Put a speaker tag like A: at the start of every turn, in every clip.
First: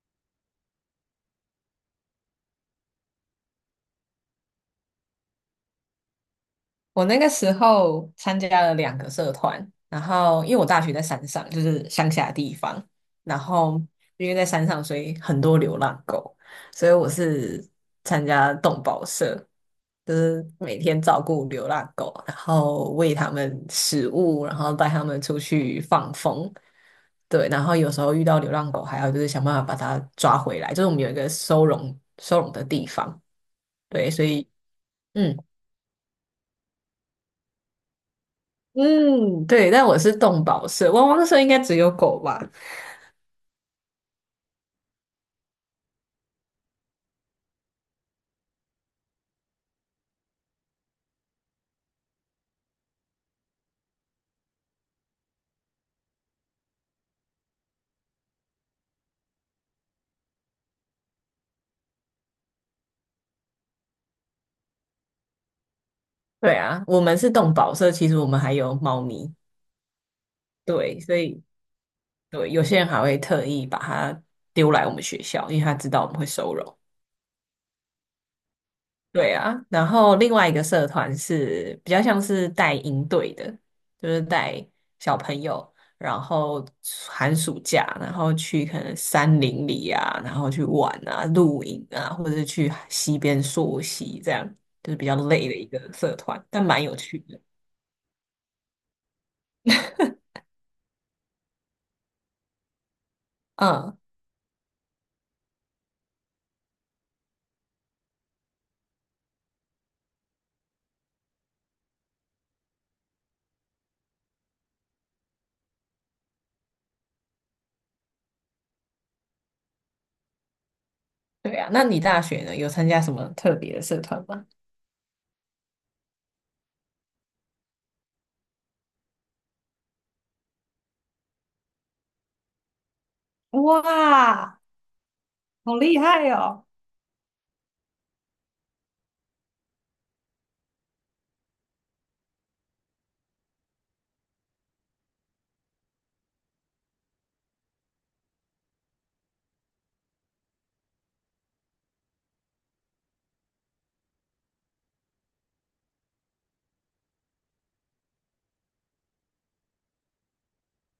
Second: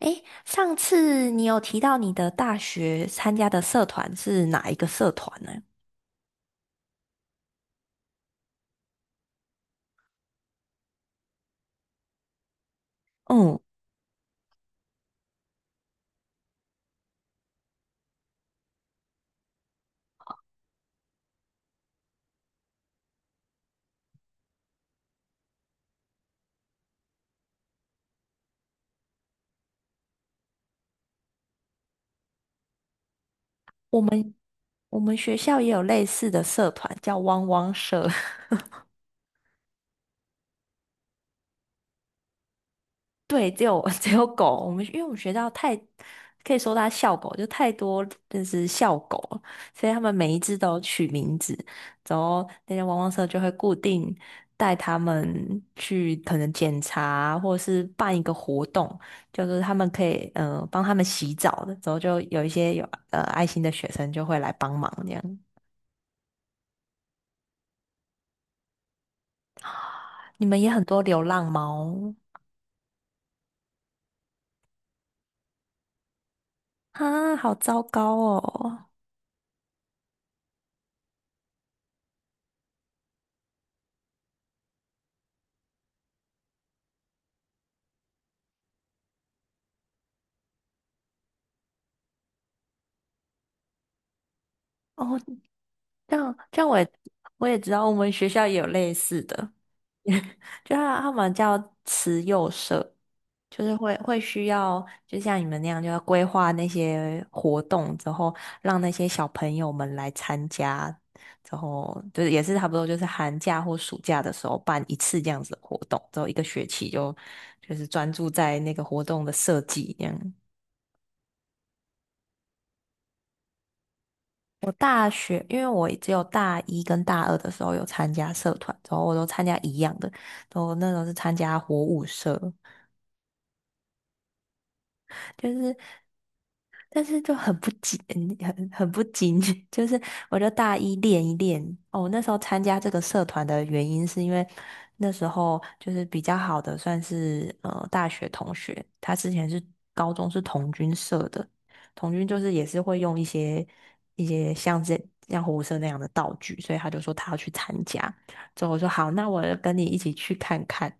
A: 诶，上次你有提到你的大学参加的社团是哪一个社团呢？
B: 我那个时候参加了两个社团，然后因为我大学在山上，就是乡下地方，然
A: 嗯。
B: 后因为在山上，所以很多流浪狗，所以我是参加动保社，就是每天照顾流浪狗，然后喂它们食物，然后带它们出去放风。对，然后有时候遇到流浪狗，还要就是想办法把它抓回来，就是我们有一个收容的地方，
A: 我
B: 对，所
A: 们
B: 以。
A: 我们学
B: 嗯。
A: 校也有类似的社团，叫汪汪社。
B: 嗯，对，但我是动保社，汪汪社应该只有狗吧？
A: 对，只有 只有狗。我们因为我们学校太，可以说它校狗，就太多，就是校狗了，所以他们每一只都有取名字。然后那些汪汪社就会固定带他们去可能检查或者是办一个活动，就是他们可以帮他们洗澡的，然后就有一些有爱心的学生就会来帮忙这样。
B: 对啊，我们是动保社，其实我们还有猫咪，
A: 你们也很多
B: 对，所
A: 流
B: 以
A: 浪猫
B: 对，有些人还会特意把它丢来我们学校，因为他知道我们会收容。
A: 啊。好糟糕哦！
B: 对啊，然后另外一个社团是比较像是带营队的，就是带小朋友，然后寒暑假，然后去可能山林里啊，然后去玩啊、露营啊，或者是去溪边溯溪，这样就是比
A: 哦，
B: 较累的一个社
A: 这样
B: 团，
A: 这
B: 但
A: 样我
B: 蛮
A: 也
B: 有趣的。
A: 我也知道，我们学校也有类似的。就他们叫慈幼社，就是会
B: 嗯，
A: 会需要，就像你们那样，就要规划那些活动之后，让那些小朋友们来参加，之后就是也是差不多，就是寒假或暑假的时候办一次这样子的活动，之后一个学期就是专注在那个活动的设计这样。
B: 对啊，那你大学呢，有参加什么特别的社团吗？
A: 我大学，因为我只有大一跟大二的时候有参加社团，然后我都参加一样的，然后那时候是参加活舞社，
B: 哇，
A: 就是。
B: 好厉害哦！
A: 但是就很不紧，很不紧，就是我就大一练一练。哦，那时候参加这个社团的原因是因为那时候就是比较好的，算是大学同学，他之前是高中是童军社的。童军就是也是会用一些像火舞社那样的道具，所以他就说他要去参加。之后我说好，那我就跟你一起去看看。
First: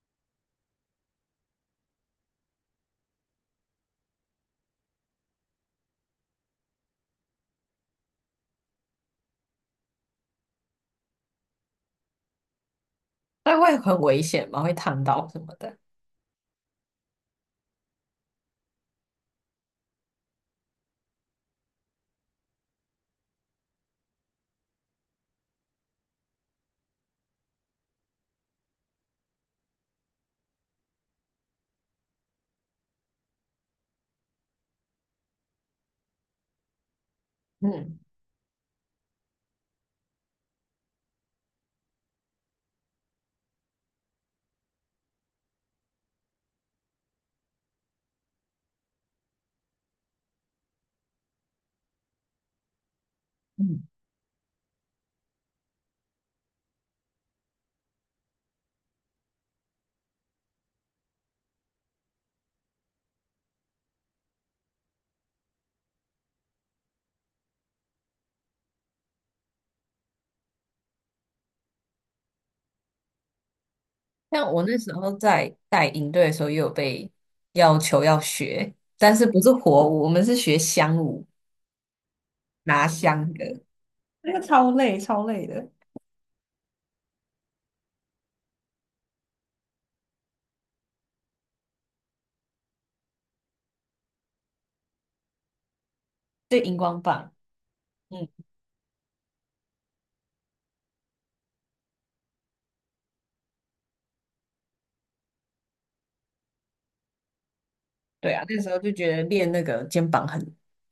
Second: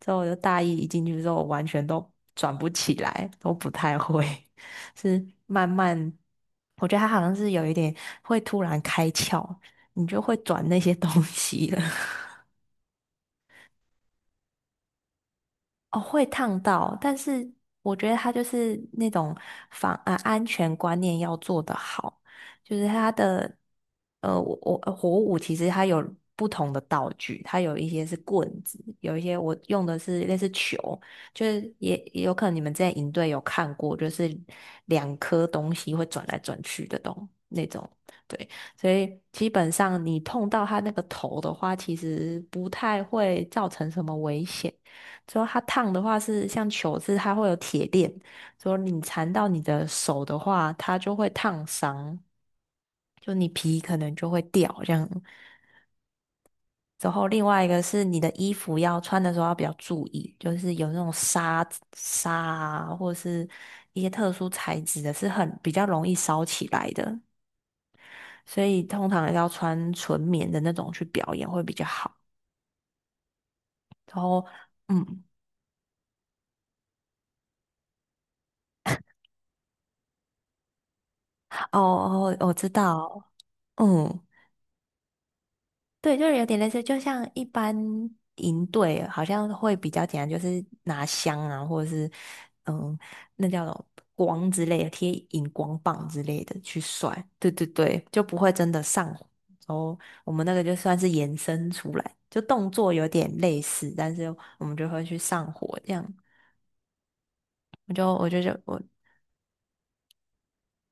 A: 之后我就大一一进去之后，我完全都转不起来，都不太会。是慢慢，我觉得他好像是有一点会突然开窍，你就会转那些东西了。
B: 那会很危险吗？会烫到什么的？
A: 哦，会烫到，但是我觉得他就是那种安全观念要做得好，就是他的呃，我我呃火舞其实它有不同的道具。它有一些是棍子，有一些我用的是类似球，就是也有可能你们之前营队有看过，就是两颗东西会转来转去的那种。
B: 嗯。
A: 对，所以基本上你碰到他那个头的话，其实不太会造成什么危险。之后它烫的话是像球子，它会有铁链，之后你缠到你的手的话，它就会烫伤，就你皮
B: 嗯，
A: 可能就会掉这样。之后另外一个是你的衣服要穿的时候要比较注意，就是有那种纱啊，或者是一些特殊材质的，是很比较容易烧起来的，所以通常要穿纯棉的那种去表演会比较好。然后。
B: 像我那时候
A: 嗯。
B: 在带营队的时候，也有被要求要学，但是不是火舞，我们是学香舞，
A: 哦哦，我知
B: 拿
A: 道。
B: 香的，
A: 嗯。
B: 那个超累，超累的。
A: 对，就是有点类似，就像一般营队好像会比较简单，就是拿香啊，或者是嗯，那叫什么光之类的，贴荧光棒之类的
B: 对，荧
A: 去
B: 光
A: 甩。
B: 棒。
A: 对对对，就
B: 嗯，
A: 不会真的上火。然后我们那个就算是延伸出来，就动作有点类似，但是我们就会去上火这样。我就我
B: 对
A: 就
B: 啊，
A: 就
B: 那时候
A: 我
B: 就觉得练那个肩膀很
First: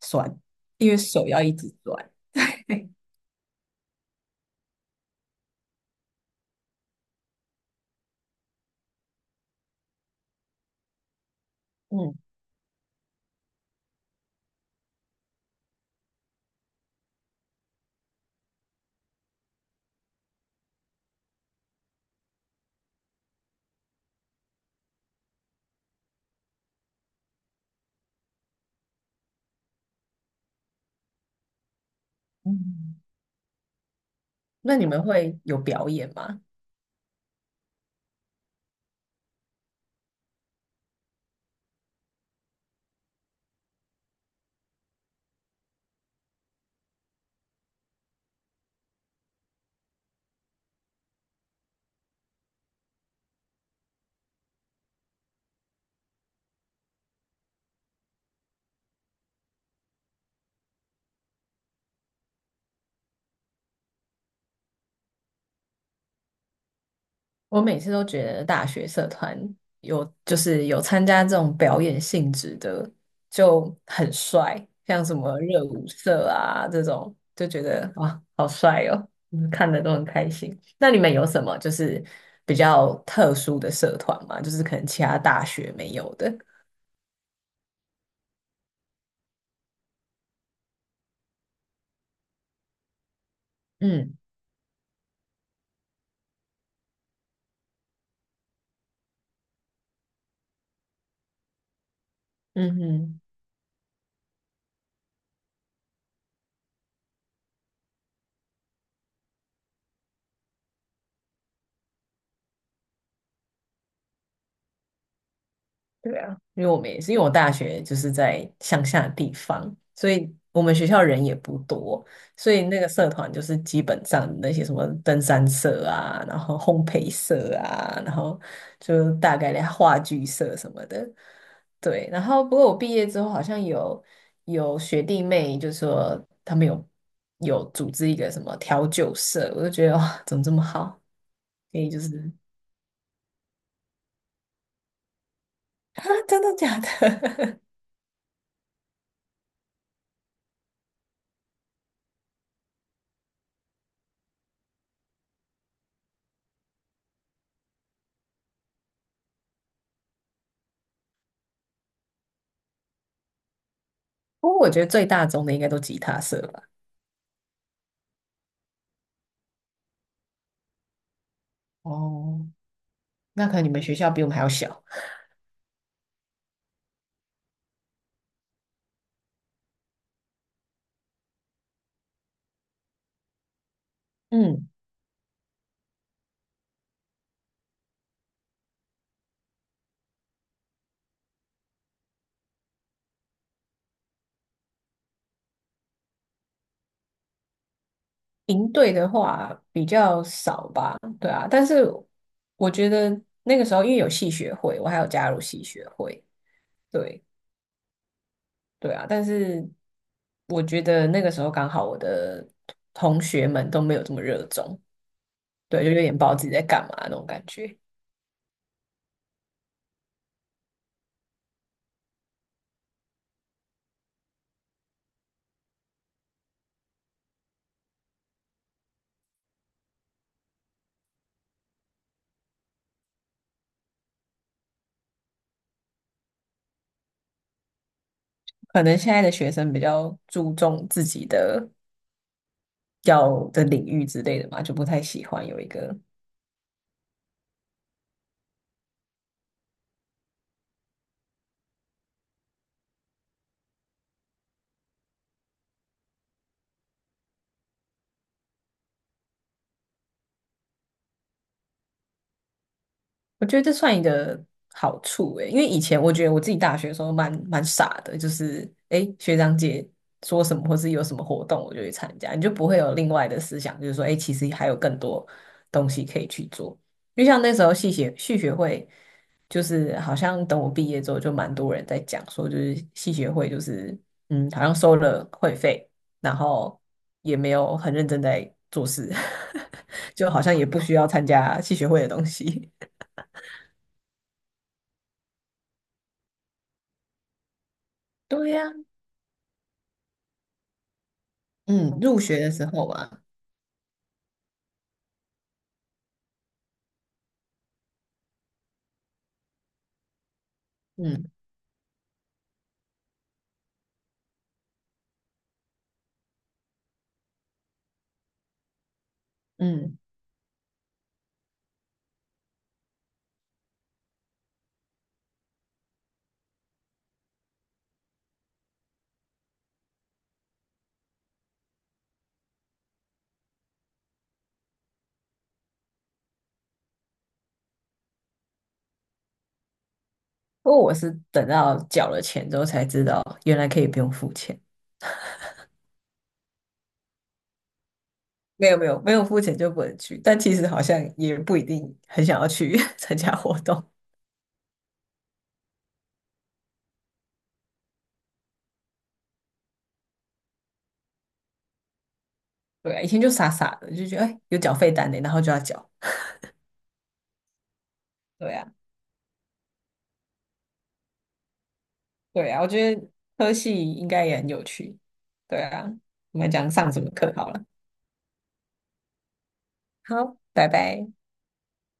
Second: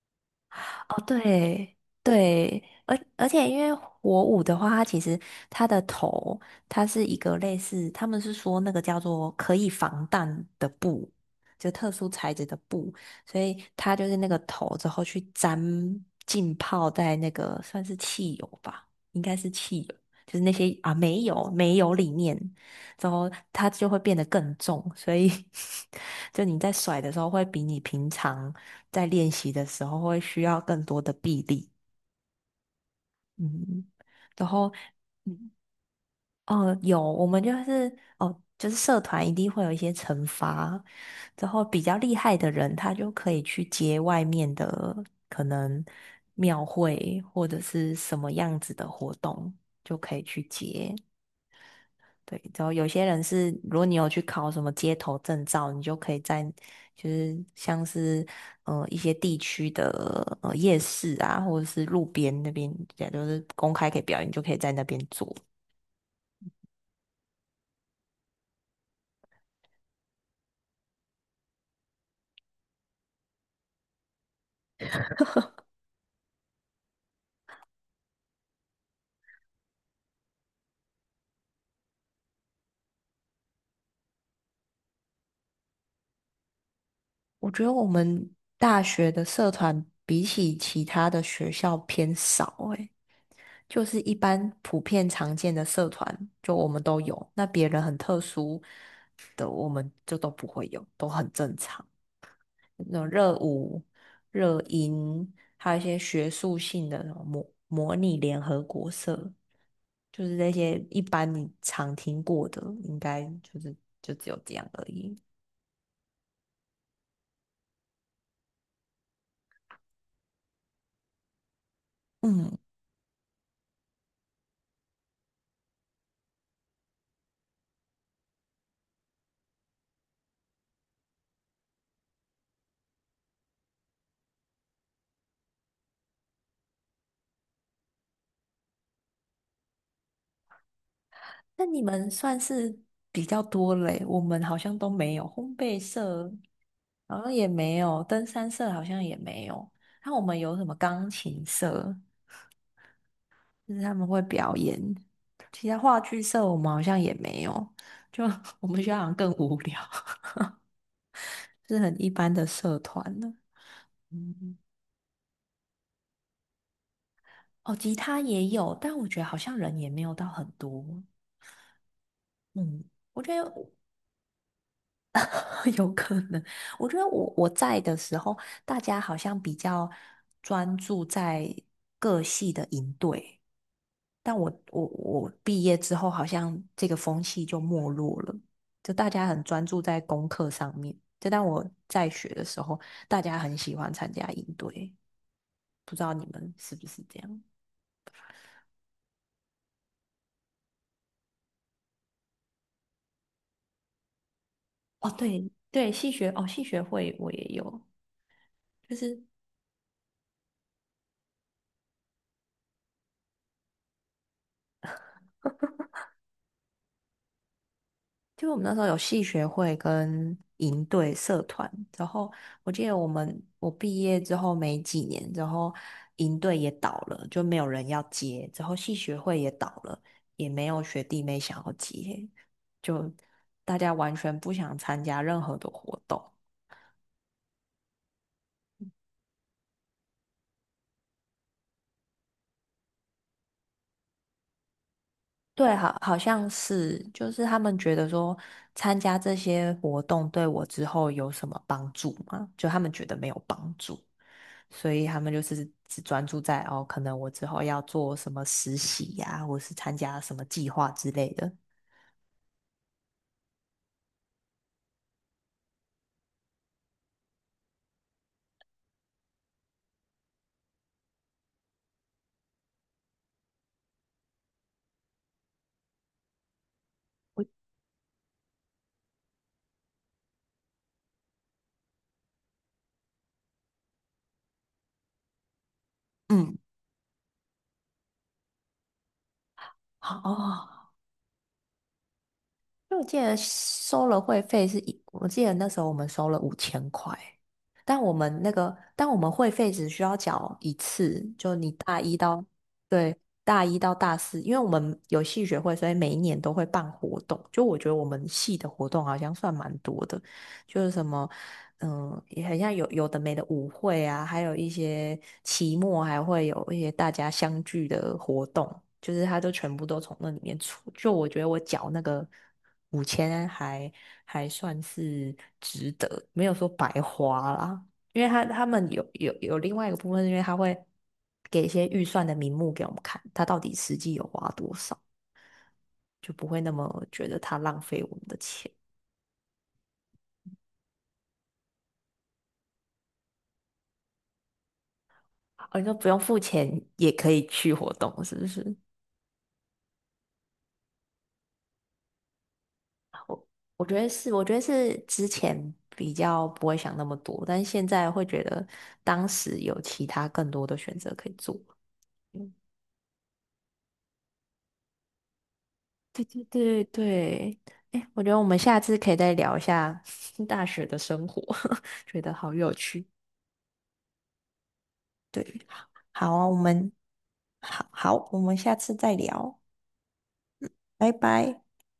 B: 酸，因为
A: 哦，
B: 手要一直
A: 对
B: 转。
A: 对。而且因为火舞的话，它其实它的头，它是一个类似，他们是说那个叫做可以防弹的布，就特殊
B: 嗯。
A: 材质的布，所以它就是那个头之后去沾浸泡在那个算是汽油吧，应该是汽油，就是那些啊煤油里面，之后它就会变得更重，所以 就你在甩的时候会比你平常。在练习的时候会需要更多的臂力。
B: 嗯，
A: 嗯。然后，
B: 那你们会
A: 嗯，
B: 有表演吗？
A: 哦，有，我们就是哦，就是社团一定会有一些惩罚。然后比较厉害的人，他就可以去接外面的可能庙会或者是什么样子的活动，就可以去接。对，然后有些人是，如果你有去考什么街头证照，你就可以在就是像是一些地区的夜市啊，或者是路边那边，也就是公开可以表演，你就可以在那边做。
B: 我每次都觉得大学社团有就是有参加这种表演性质的就很帅，像什么热舞社啊这种，就觉得哇好帅哦，嗯看的都很开心。那你们有什么就是比较特殊的社团吗？就是可能其他大学没有的？
A: 我觉得我们大学的社团比起其他的学校偏少诶，就是一
B: 嗯。
A: 般普遍常见的社团，就我们都有，那别人很特殊的我们就都不会有，都很正常。
B: 嗯
A: 那种
B: 哼。
A: 热舞、热音，还有一些学术性的那种模拟联合国社，就是那些一般你常听过的，应该就只有这样而已。
B: 对啊，因为我们也是，因为我大学就是在乡下的地方，所以我们学校人也不多，所
A: 嗯，
B: 以那个社团就是基本上那些什么登山社啊，然后烘焙社啊，然后就大概的话剧社什么的，对。然后不过我毕业之后好像有学弟妹就说他们有组织一个什么调酒社，我就觉得哇，怎么这么好？
A: 那
B: 可
A: 你
B: 以就
A: 们
B: 是
A: 算是比较多嘞，我们好像都没有烘焙
B: 啊，
A: 社，
B: 真的假
A: 好像也
B: 的？
A: 没有登山社，好像也没有。那我们有什么钢琴社？就是他们会表演。其他话剧社我们好像也没有，就 我们学校好像更无聊，是很一般的社团呢。
B: 不
A: 嗯。
B: 过我觉得最大宗的应该都吉他社吧。
A: 哦，吉他也有，但我觉得好像人也没有到很多。
B: 哦，
A: 嗯，我觉得
B: 那可能你
A: 我
B: 们学校比我们还要小。
A: 有可能，我觉得我在的时候，大家好像比较专注在各系的营队。但我
B: 嗯，
A: 我我毕业之后，好像这个风气就没落了，就大家很专注在功课上面。就当我在学的时候，大家很喜欢参加营队，不知道你们是不是这样？
B: 营队的话比较少吧，对啊，但是我觉得那个时候因为有戏学会，我还有
A: 哦，
B: 加入
A: 对
B: 戏学
A: 对，
B: 会，
A: 戏学会
B: 对。
A: 我也有，
B: 对
A: 就
B: 啊，
A: 是
B: 但是我觉得那个时候刚好我的同学们都没有这么热衷，对，就有点不知道自己在干嘛那种感觉。
A: 就我们那时候有系学会跟营队社团，然后我记得我毕业之后没几年，然后营队也倒了，就没有人要接，之后系学会也倒了，也没有学弟妹想要接，就大家完全不想参加任何的活动。
B: 可能现在的学生比较注重自己的要的领域之类的嘛，就不太喜欢有一
A: 对，好，
B: 个。
A: 好像是，就是他们觉得说参加这些活动对我之后有什么帮助吗？就他们觉得没有帮助，所以他们就是只专注在可能我之后要做什么实习呀、或是参加什么计划之类的。
B: 我觉得这算一个好处诶，因为以前我觉得我自己大学的时候蛮傻的，就是诶学长姐说什么或是有什么活动，我就去参加，你就不会有另外的思想，就是说诶其实还有更多东西可以去做。就像那时候系学会，就是好像等我毕业之后，就蛮多人在讲说，就是系学会就是嗯，好像收了会费，然
A: 嗯，
B: 后也没有很认真在做事，
A: 好
B: 就好像也
A: 哦，
B: 不需要参加系学会的东西。
A: 因为我记得收了会费我记得那时候我们收了5000块，
B: 对呀、
A: 但我们会费只需要缴一次。就你
B: 嗯，
A: 大一
B: 入学
A: 到，
B: 的时候
A: 对，
B: 嘛。
A: 大一到大四，因为我们有系学会，所以每一年都会办活动。就我觉得我们系的活动好像算蛮多的，就是什么
B: 嗯。
A: 也很像有的没的舞会啊，还有一些期末还会有一些大家相聚的活动，就是他都全部
B: 嗯，
A: 都从那里面出。就我觉得我缴那个五千还算是值得，没有说白花啦。因为他们有另外一个部分，因为他会给一些预算的名目给我们看，他到底实际有花多少，就不会那么觉得他浪费我们的钱。
B: 不过我是等到缴了钱之后才知道，原来可以不用付钱。
A: 哦，你说不用付钱也可以去活动，是不
B: 没
A: 是？
B: 有没有没有付钱就不能去，但其实好像也不一定很想要去 参加活动。
A: 我觉得是，我觉得是之前比较不会想那么多，但是现在会觉得当时有其他更多的选择可以做。嗯，
B: 对啊，以前就傻傻的就觉得哎有缴费单呢，然后就要缴。
A: 对对对对。哎，我觉得我
B: 对
A: 们
B: 啊
A: 下次可以再聊一下 大学的生活，觉得
B: 对
A: 好
B: 啊，我
A: 有
B: 觉
A: 趣。
B: 得科系应该也很有趣。对
A: 对，
B: 啊，
A: 好
B: 我
A: 啊，
B: 们讲上什么课好了。
A: 好好，我们下次再聊，
B: 好，拜拜。
A: 拜拜。